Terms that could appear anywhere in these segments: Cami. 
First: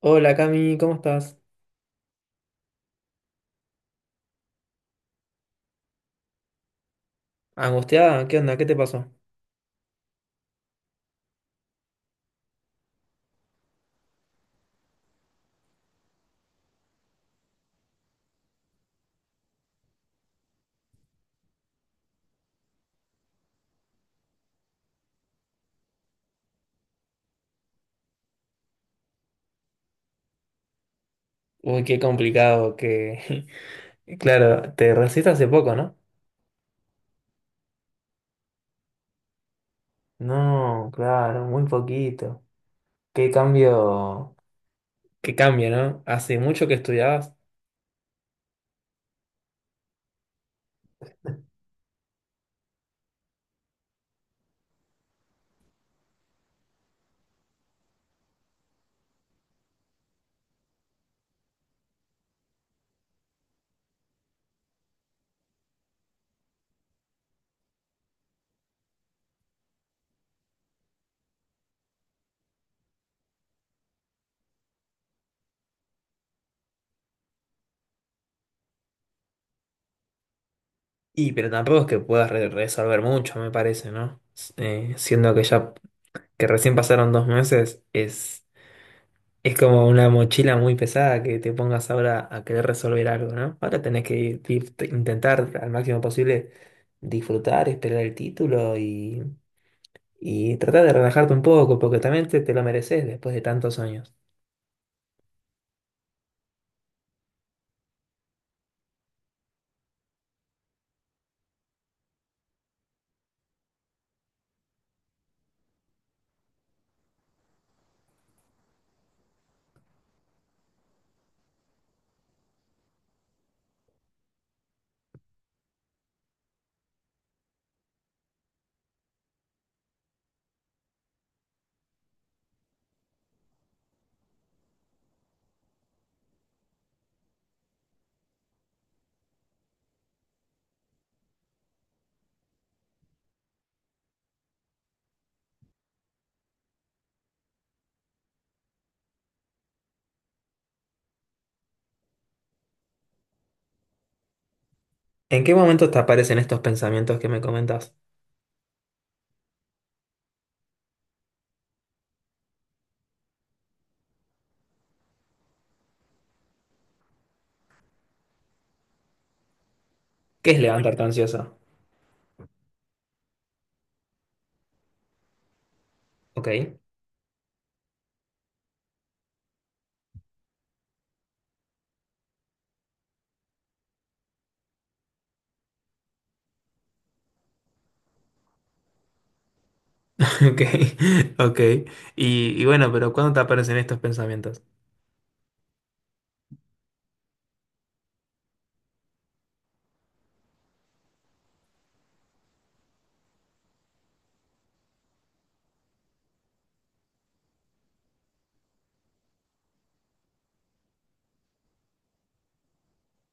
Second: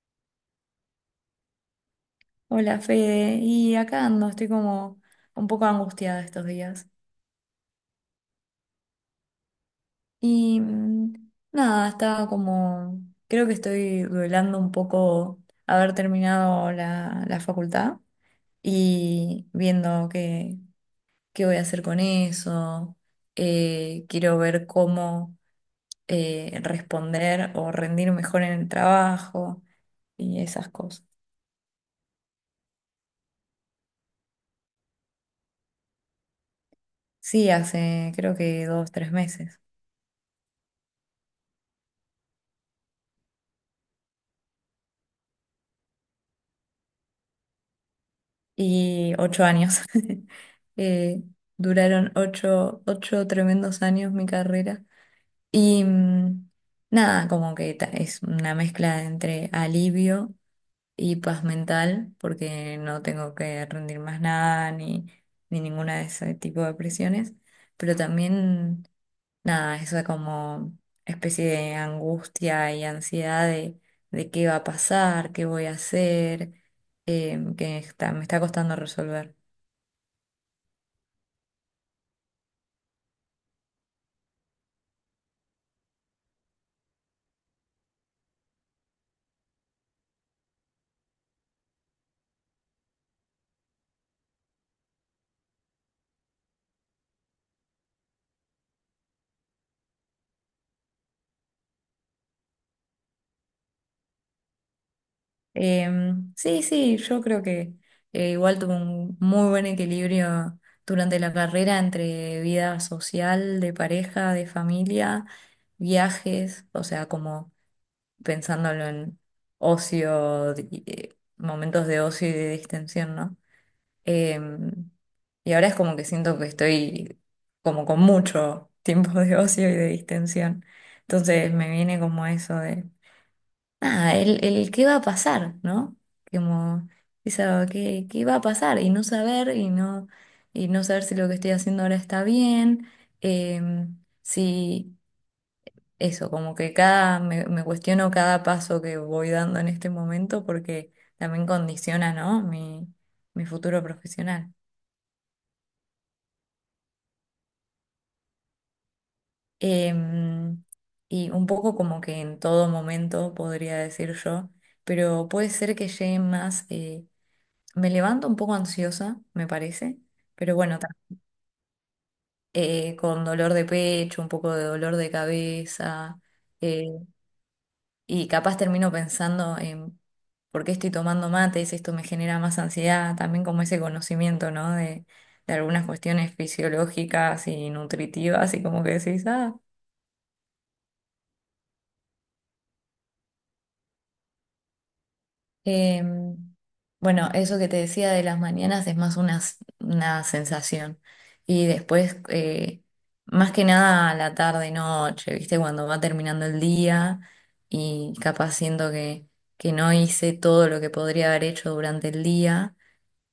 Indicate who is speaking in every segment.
Speaker 1: Hola Cami, ¿cómo estás?
Speaker 2: Hola Fede, y acá ando, estoy como un poco angustiada estos días.
Speaker 1: ¿Angustiada? ¿Qué onda? ¿Qué te pasó?
Speaker 2: Y nada, estaba como, creo que estoy duelando un poco haber terminado la facultad y viendo qué voy a hacer con eso. Quiero ver cómo responder o rendir mejor en el trabajo y esas cosas.
Speaker 1: Uy, qué complicado que... Claro, te recibiste hace poco, ¿no?
Speaker 2: Sí, hace creo que 2, 3 meses.
Speaker 1: No, claro, muy poquito. Qué cambio... Qué cambio, ¿no? Hace mucho que estudiabas.
Speaker 2: Y 8 años. Eh, duraron ocho tremendos años mi carrera. Y nada, como que es una mezcla entre alivio y paz mental, porque no tengo que rendir más nada ni ninguna de ese tipo de presiones, pero también, nada, eso como especie de angustia y ansiedad de qué va a pasar, qué voy a hacer, me está costando resolver.
Speaker 1: Y pero tampoco es que puedas resolver mucho, me parece, ¿no? Siendo que ya... que recién pasaron dos meses, es. Es como una mochila muy pesada que te pongas ahora a querer resolver algo, ¿no? Ahora tenés que intentar al máximo posible disfrutar, esperar el título y tratar de relajarte un poco, porque también te lo mereces después de tantos años.
Speaker 2: Sí, sí, yo creo que igual tuve un muy buen equilibrio durante la carrera entre vida social, de pareja, de familia, viajes, o sea, como pensándolo en ocio, momentos de ocio y de distensión, ¿no? Em, y ahora es como que siento que estoy como con mucho tiempo de ocio y de distensión. Entonces me viene como eso nada, el qué va a pasar, ¿no? Como esa, ¿qué va a pasar? Y no saber, y no saber si lo que estoy haciendo ahora está bien, eh, si eso, como que me cuestiono cada paso que voy dando en este momento porque también condiciona, ¿no? Mi futuro profesional.
Speaker 1: ¿En qué momento te aparecen estos pensamientos que me comentas?
Speaker 2: Em, y un poco como que en todo momento, podría decir yo, pero puede ser que llegue más. Me levanto un poco ansiosa, me parece,
Speaker 1: ¿Qué
Speaker 2: pero
Speaker 1: es
Speaker 2: bueno,
Speaker 1: levantarte ansioso?
Speaker 2: con dolor de pecho, un poco de dolor de cabeza,
Speaker 1: Ok,
Speaker 2: eh, y capaz termino pensando en por qué estoy tomando mates, esto me genera más ansiedad, también como ese conocimiento, ¿no? De algunas cuestiones fisiológicas y nutritivas, y como que decís, ah.
Speaker 1: ok, ok. Y bueno, pero ¿cuándo te aparecen estos pensamientos?
Speaker 2: Eh, bueno, eso que te decía de las mañanas es más una sensación. Y después, más que nada a la tarde, noche, ¿viste? Cuando va terminando el día y capaz siento que no hice todo lo que podría haber hecho durante el día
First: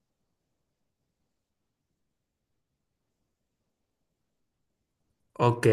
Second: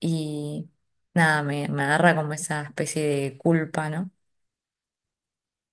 Speaker 2: y nada, me agarra como esa especie de culpa, ¿no?
Speaker 1: Ok.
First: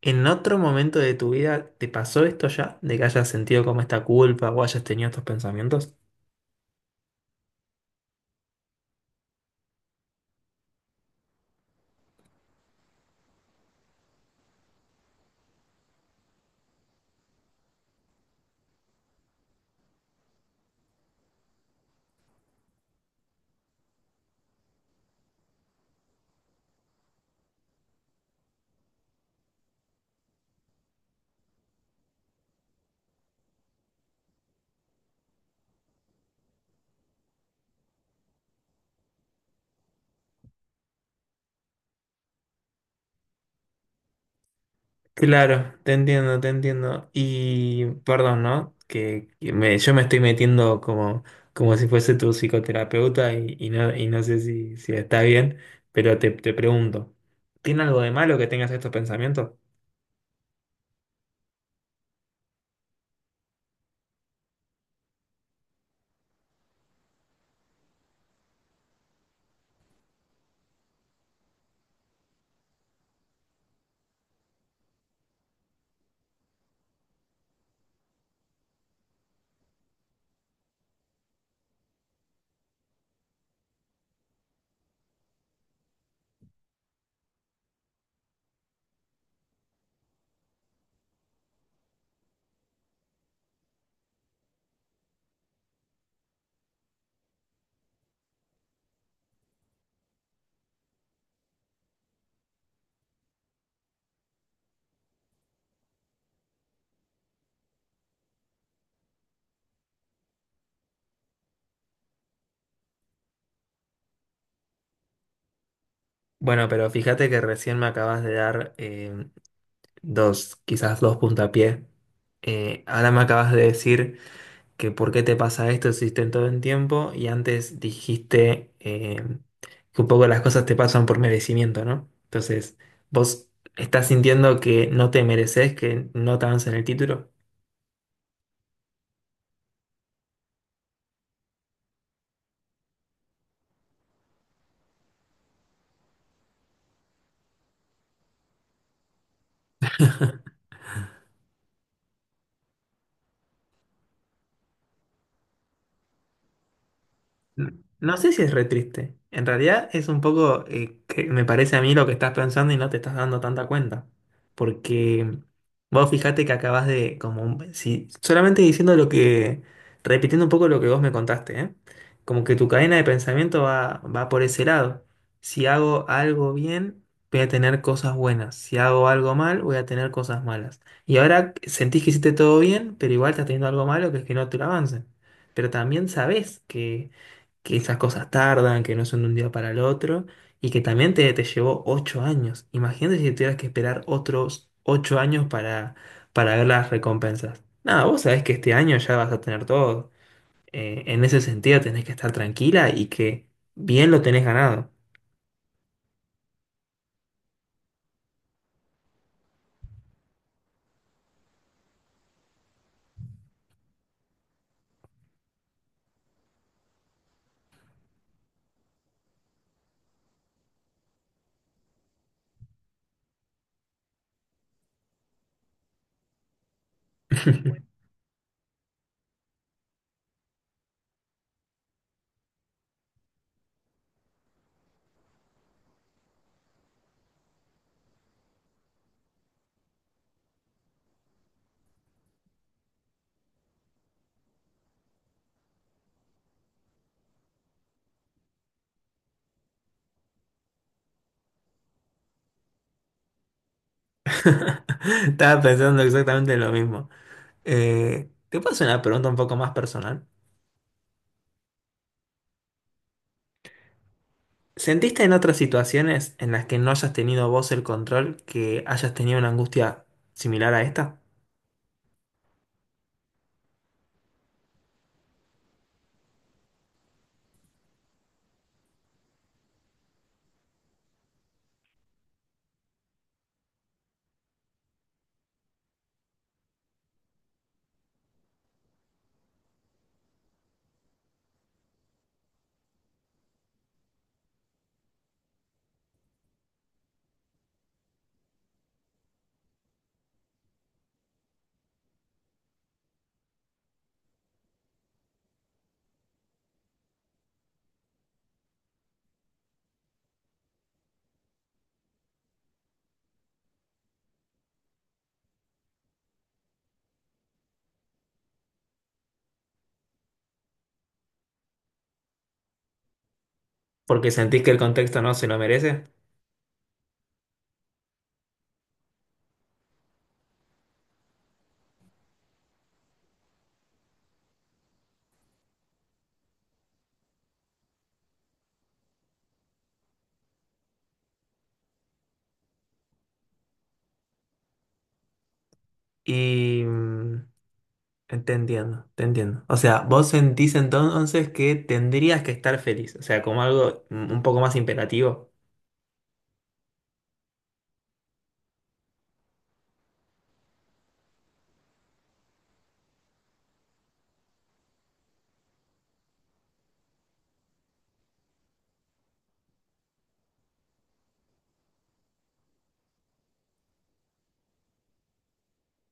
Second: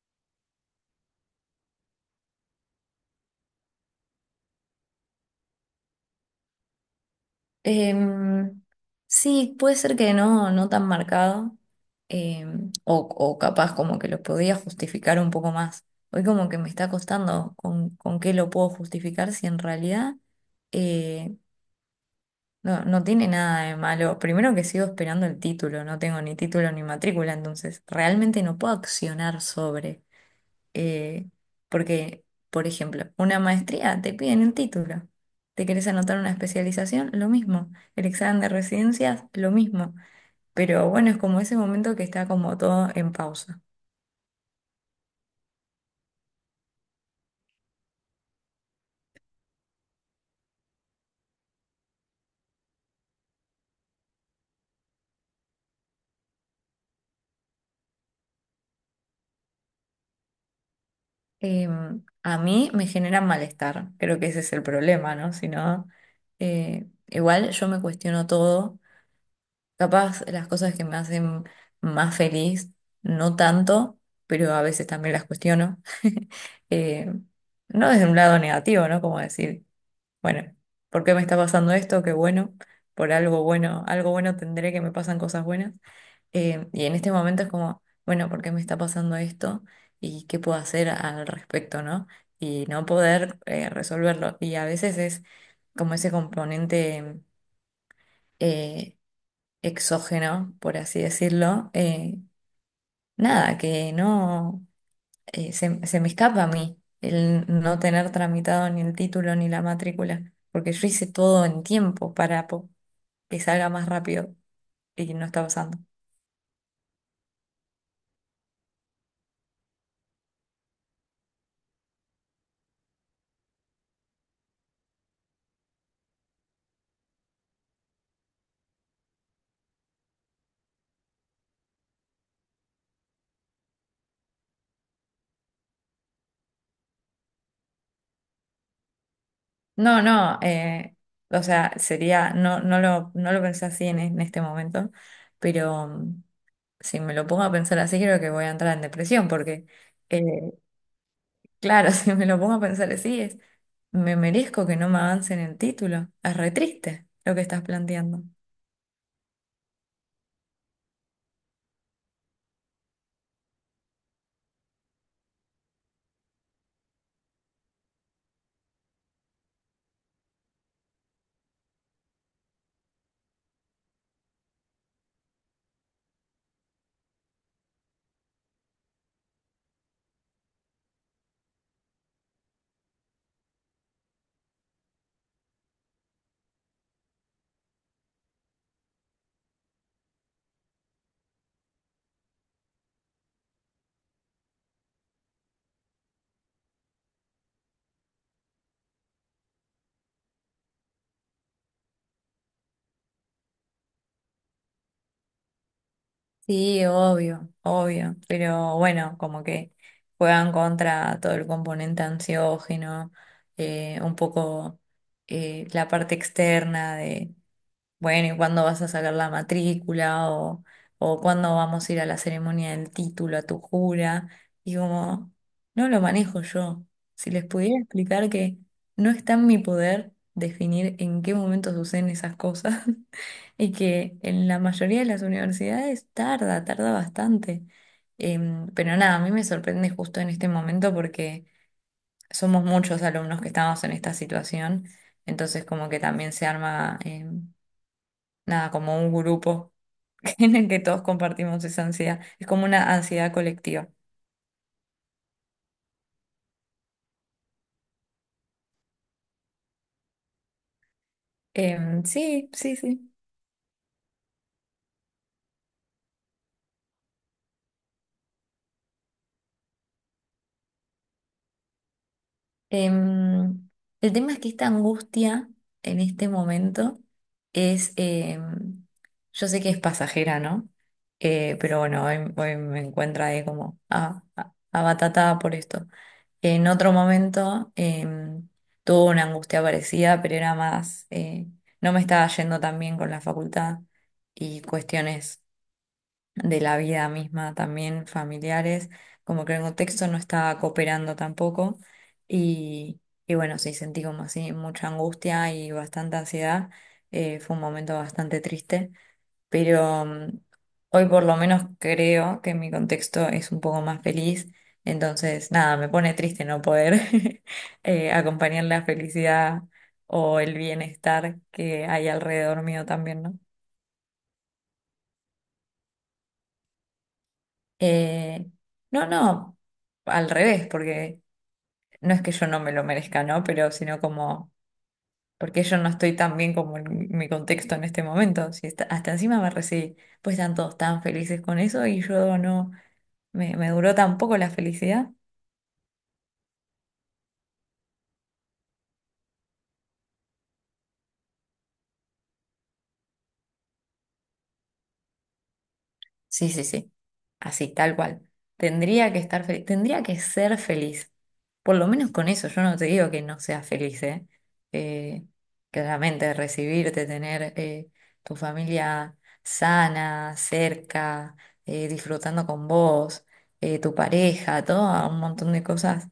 Speaker 1: ¿En otro momento de tu vida te pasó esto ya? ¿De que hayas sentido como esta culpa o hayas tenido estos pensamientos?
Speaker 2: Em, sí, puede ser que no, no tan marcado, o capaz como que lo podía justificar un poco más. Hoy como que me está costando con qué lo puedo justificar si en realidad eh, no tiene nada de malo. Primero que sigo esperando el título, no tengo ni título ni matrícula, entonces realmente no puedo accionar sobre eh, porque, por ejemplo, una maestría te piden el título. ¿Te querés anotar una especialización? Lo mismo. El examen de residencias, lo mismo. Pero bueno, es como ese momento que está como todo en pausa.
Speaker 1: Claro, te entiendo, te entiendo. Y perdón, ¿no? Yo me estoy metiendo como, como si fuese tu psicoterapeuta y no sé si, si está bien, pero te pregunto, ¿tiene algo de malo que tengas estos pensamientos?
Speaker 2: A mí me genera malestar, creo que ese es el problema, ¿no? Si no, igual yo me cuestiono todo. Capaz las cosas que me hacen más feliz, no tanto, pero a veces también las cuestiono. Eh, no desde un lado negativo, ¿no? Como decir, bueno, ¿por qué me está pasando esto? Qué bueno, por algo bueno tendré que me pasan cosas buenas. Y en este momento es como, bueno, ¿por qué me está pasando esto? ¿Y qué puedo hacer al respecto, ¿no? Y no poder resolverlo. Y a veces es como ese componente... eh, exógeno, por así decirlo, nada, que no se me escapa a mí el no tener tramitado ni el título ni la matrícula, porque yo hice todo en tiempo para que salga más rápido y no está pasando.
Speaker 1: Bueno, pero fíjate que recién me acabas de dar dos, quizás dos puntapiés. Ahora me acabas de decir que por qué te pasa esto si todo el tiempo y antes dijiste que un poco las cosas te pasan por merecimiento, ¿no? Entonces, vos estás sintiendo que no te mereces, que no te avancen el título.
Speaker 2: No, no, o sea, sería, no lo pensé así en este momento, pero si me lo pongo a pensar así, creo que voy a entrar en depresión, porque, eh, claro, si me lo pongo a pensar así, me merezco que no me avancen el título. Es re triste lo que estás
Speaker 1: No
Speaker 2: planteando.
Speaker 1: sé si es re triste. En realidad es un poco que me parece a mí lo que estás pensando y no te estás dando tanta cuenta. Porque vos fijate que acabas de, como, si, solamente diciendo lo que, repitiendo un poco lo que vos me contaste, ¿eh? Como que tu cadena de pensamiento va, va por ese lado. Si hago algo bien, voy a tener cosas buenas. Si hago algo mal, voy a tener cosas malas. Y ahora sentís que hiciste todo bien, pero igual estás teniendo algo malo que es que no te lo avancen. Pero también sabés que esas cosas tardan, que no son de un día para el otro, y que también te llevó 8 años. Imagínate si tuvieras que esperar otros 8 años para ver las recompensas. Nada, vos sabés que este año ya vas a tener todo. En ese sentido tenés que estar tranquila y que bien lo tenés ganado.
Speaker 2: Sí, obvio, obvio. Pero bueno, como que juegan contra todo el componente ansiógeno, un poco la parte externa. Bueno, ¿y cuándo vas a sacar la matrícula? O cuándo vamos a ir a la ceremonia del título, a tu jura. Y como, no lo manejo yo. Si les pudiera explicar que no está en mi poder definir en qué momento suceden esas cosas y que en la mayoría de las universidades tarda, tarda bastante. Pero nada, a mí me sorprende justo en este momento porque somos muchos alumnos que estamos en esta situación, entonces como que también se arma. Nada, como un grupo en el que todos compartimos esa ansiedad. Es como una ansiedad colectiva.
Speaker 1: Estaba pensando exactamente lo mismo. Te paso una pregunta un poco más personal.
Speaker 2: Sí, sí, sí.
Speaker 1: ¿Sentiste en otras situaciones en las que no hayas tenido vos el control que hayas tenido una angustia similar a esta?
Speaker 2: Em, el tema es que esta angustia en este momento es, yo sé que es pasajera, ¿no? Pero bueno, hoy, hoy me encuentro ahí como abatatada por esto. En otro momento em, tuve una angustia parecida, pero era más, no me estaba yendo tan bien con la facultad y cuestiones de la vida misma también, familiares, como que el contexto no estaba cooperando tampoco. Y, y bueno, sí, sentí como así mucha angustia y bastante ansiedad. Fue un momento bastante triste, pero hoy por lo menos creo que mi contexto es un poco más feliz. Entonces, nada, me pone triste no poder acompañar la felicidad o el bienestar que hay alrededor mío también, ¿no?
Speaker 1: Porque sentís que el contexto no se lo merece.
Speaker 2: Eh, no, no, al revés, porque no es que yo no me lo merezca, ¿no? Pero sino como, porque yo no estoy tan bien como en mi contexto en este momento. Si hasta encima me recibí, pues están todos tan felices con eso y yo no, me duró tan poco la felicidad.
Speaker 1: Y mm, Te entiendo, te entiendo. O sea, vos sentís entonces que tendrías que estar feliz, o sea, como algo un poco más imperativo.
Speaker 2: Sí, sí, sí. Así, tal cual. Tendría que estar feliz, tendría que ser feliz. Por lo menos con eso, yo no te digo que no seas feliz, ¿eh? Eh, claramente recibirte, tener tu familia sana, cerca, disfrutando con vos, tu pareja, todo un montón de cosas,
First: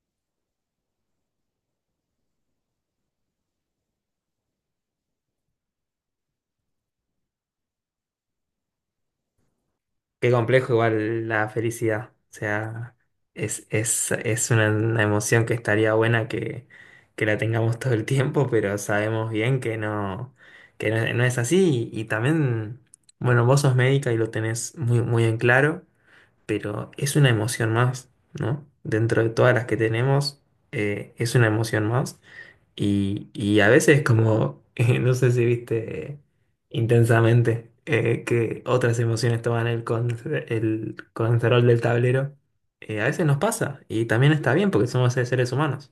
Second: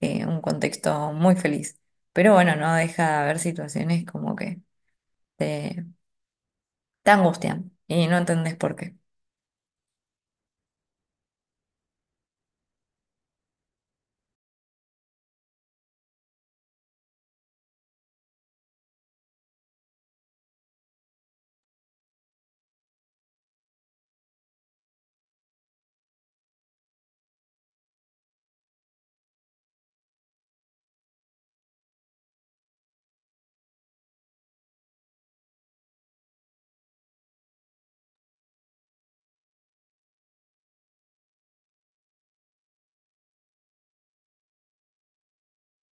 Speaker 2: un contexto muy feliz. Pero bueno, no deja de haber situaciones como que te, te angustian y no entendés por qué.
Speaker 1: Qué complejo igual la felicidad. O sea, es una emoción que estaría buena que la tengamos todo el tiempo, pero sabemos bien que no, no es así. Y también, bueno, vos sos médica y lo tenés muy, muy en claro, pero es una emoción más, ¿no? Dentro de todas las que tenemos, es una emoción más. Y a veces como, no sé si viste intensamente que otras emociones toman el, el control del tablero, a veces nos pasa y también está bien porque somos seres humanos.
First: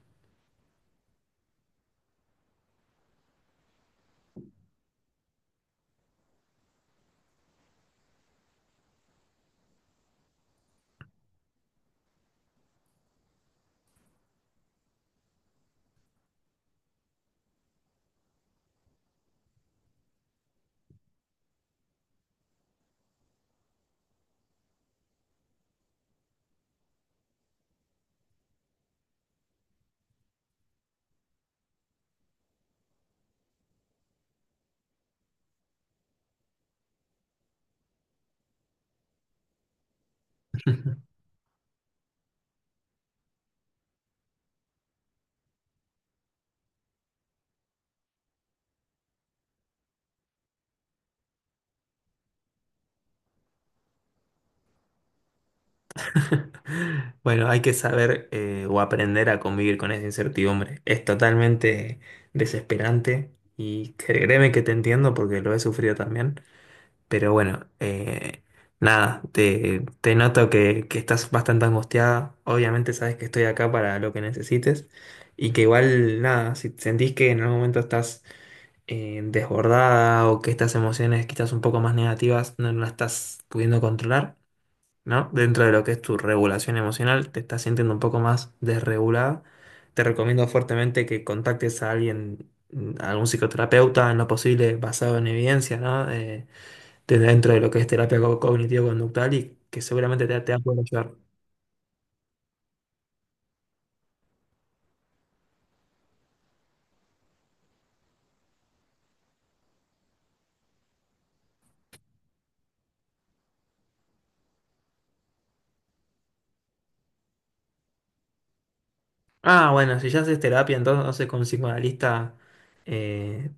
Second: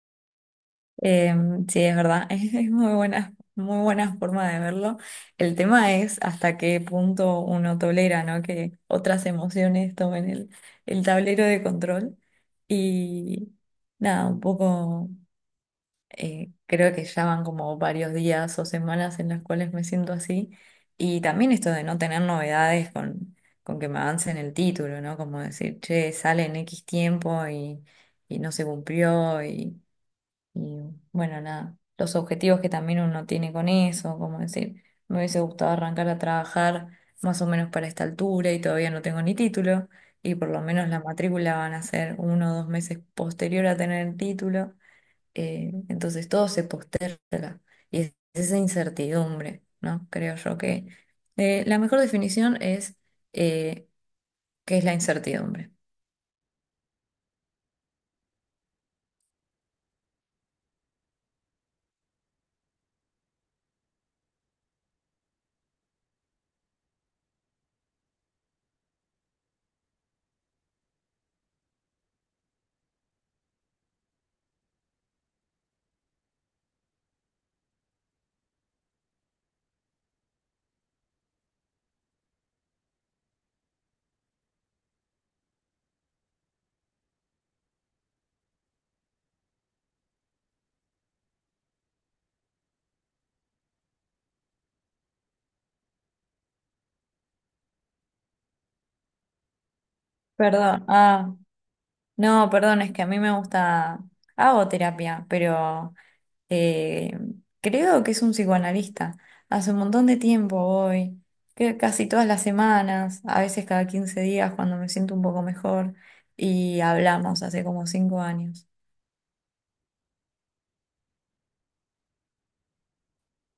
Speaker 2: Eh, sí, es verdad, es muy buena forma de verlo. El tema es hasta qué punto uno tolera, ¿no? Que otras emociones tomen el tablero de control. Y nada, un poco, creo que ya van como varios días o semanas en las cuales me siento así. Y también esto de no tener novedades con que me avancen el título, ¿no? Como decir, che, sale en X tiempo y no se cumplió y... Y bueno, nada, los objetivos que también uno tiene con eso, como decir, me hubiese gustado arrancar a trabajar más o menos para esta altura y todavía no tengo ni título, y por lo menos la matrícula van a ser 1 o 2 meses posterior a tener el título, entonces todo se posterga y es esa incertidumbre, ¿no? Creo yo que la mejor definición es eh, qué es la incertidumbre.
Speaker 1: Bueno, hay que saber o aprender a convivir con esa incertidumbre. Es totalmente desesperante y créeme que te entiendo porque lo he sufrido también. Pero bueno, nada, te noto que estás bastante angustiada. Obviamente sabes que estoy acá para lo que necesites y que igual, nada, si sentís que en algún momento estás desbordada o que estas emociones quizás un poco más negativas no las estás pudiendo controlar, ¿no? Dentro de lo que es tu regulación emocional, te estás sintiendo un poco más desregulada. Te recomiendo fuertemente que contactes a alguien, mm, a algún psicoterapeuta en lo posible basado en evidencia, ¿no? Dentro de lo que es terapia cognitivo-conductual y que seguramente te, te va a poder
Speaker 2: Perdón,
Speaker 1: ayudar.
Speaker 2: ah, no, perdón, es que a mí me gusta... Hago terapia, pero Eh, creo que es un psicoanalista. Hace un montón de tiempo voy, que casi todas las semanas, a veces cada 15 días cuando me siento un poco mejor, y hablamos hace como 5 años.
Speaker 1: Ah, bueno, si ya haces terapia, entonces con un psicoanalista, eh,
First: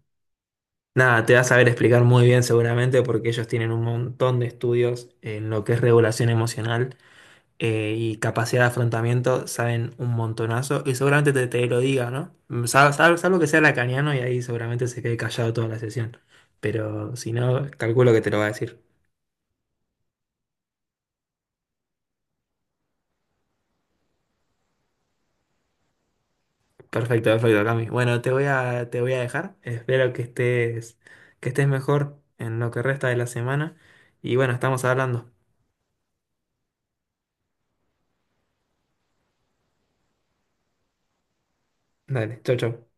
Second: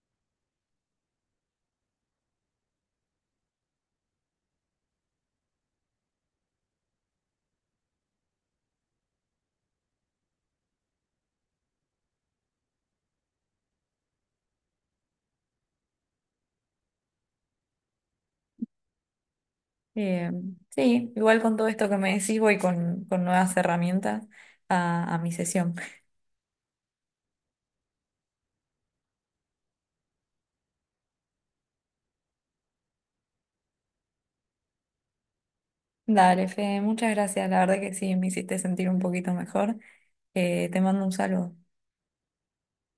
Speaker 1: nada, te va a saber explicar muy bien seguramente porque ellos tienen un montón de estudios en lo que es regulación emocional y capacidad de afrontamiento, saben un montonazo y seguramente te, te lo diga, ¿no? Salvo que sea lacaniano y ahí seguramente se quede callado toda la sesión, pero si no, calculo que te lo va a decir.
Speaker 2: Eh, sí, igual con todo esto que me decís voy con nuevas herramientas a mi sesión.
Speaker 1: Perfecto, perfecto, Cami. Bueno, te voy a dejar. Espero que estés mejor en lo que resta de la semana. Y bueno, estamos hablando.
Speaker 2: Dale, Fede, muchas gracias, la verdad que sí, me hiciste sentir un poquito mejor. Te mando un saludo.
Speaker 1: Dale, chau, chau.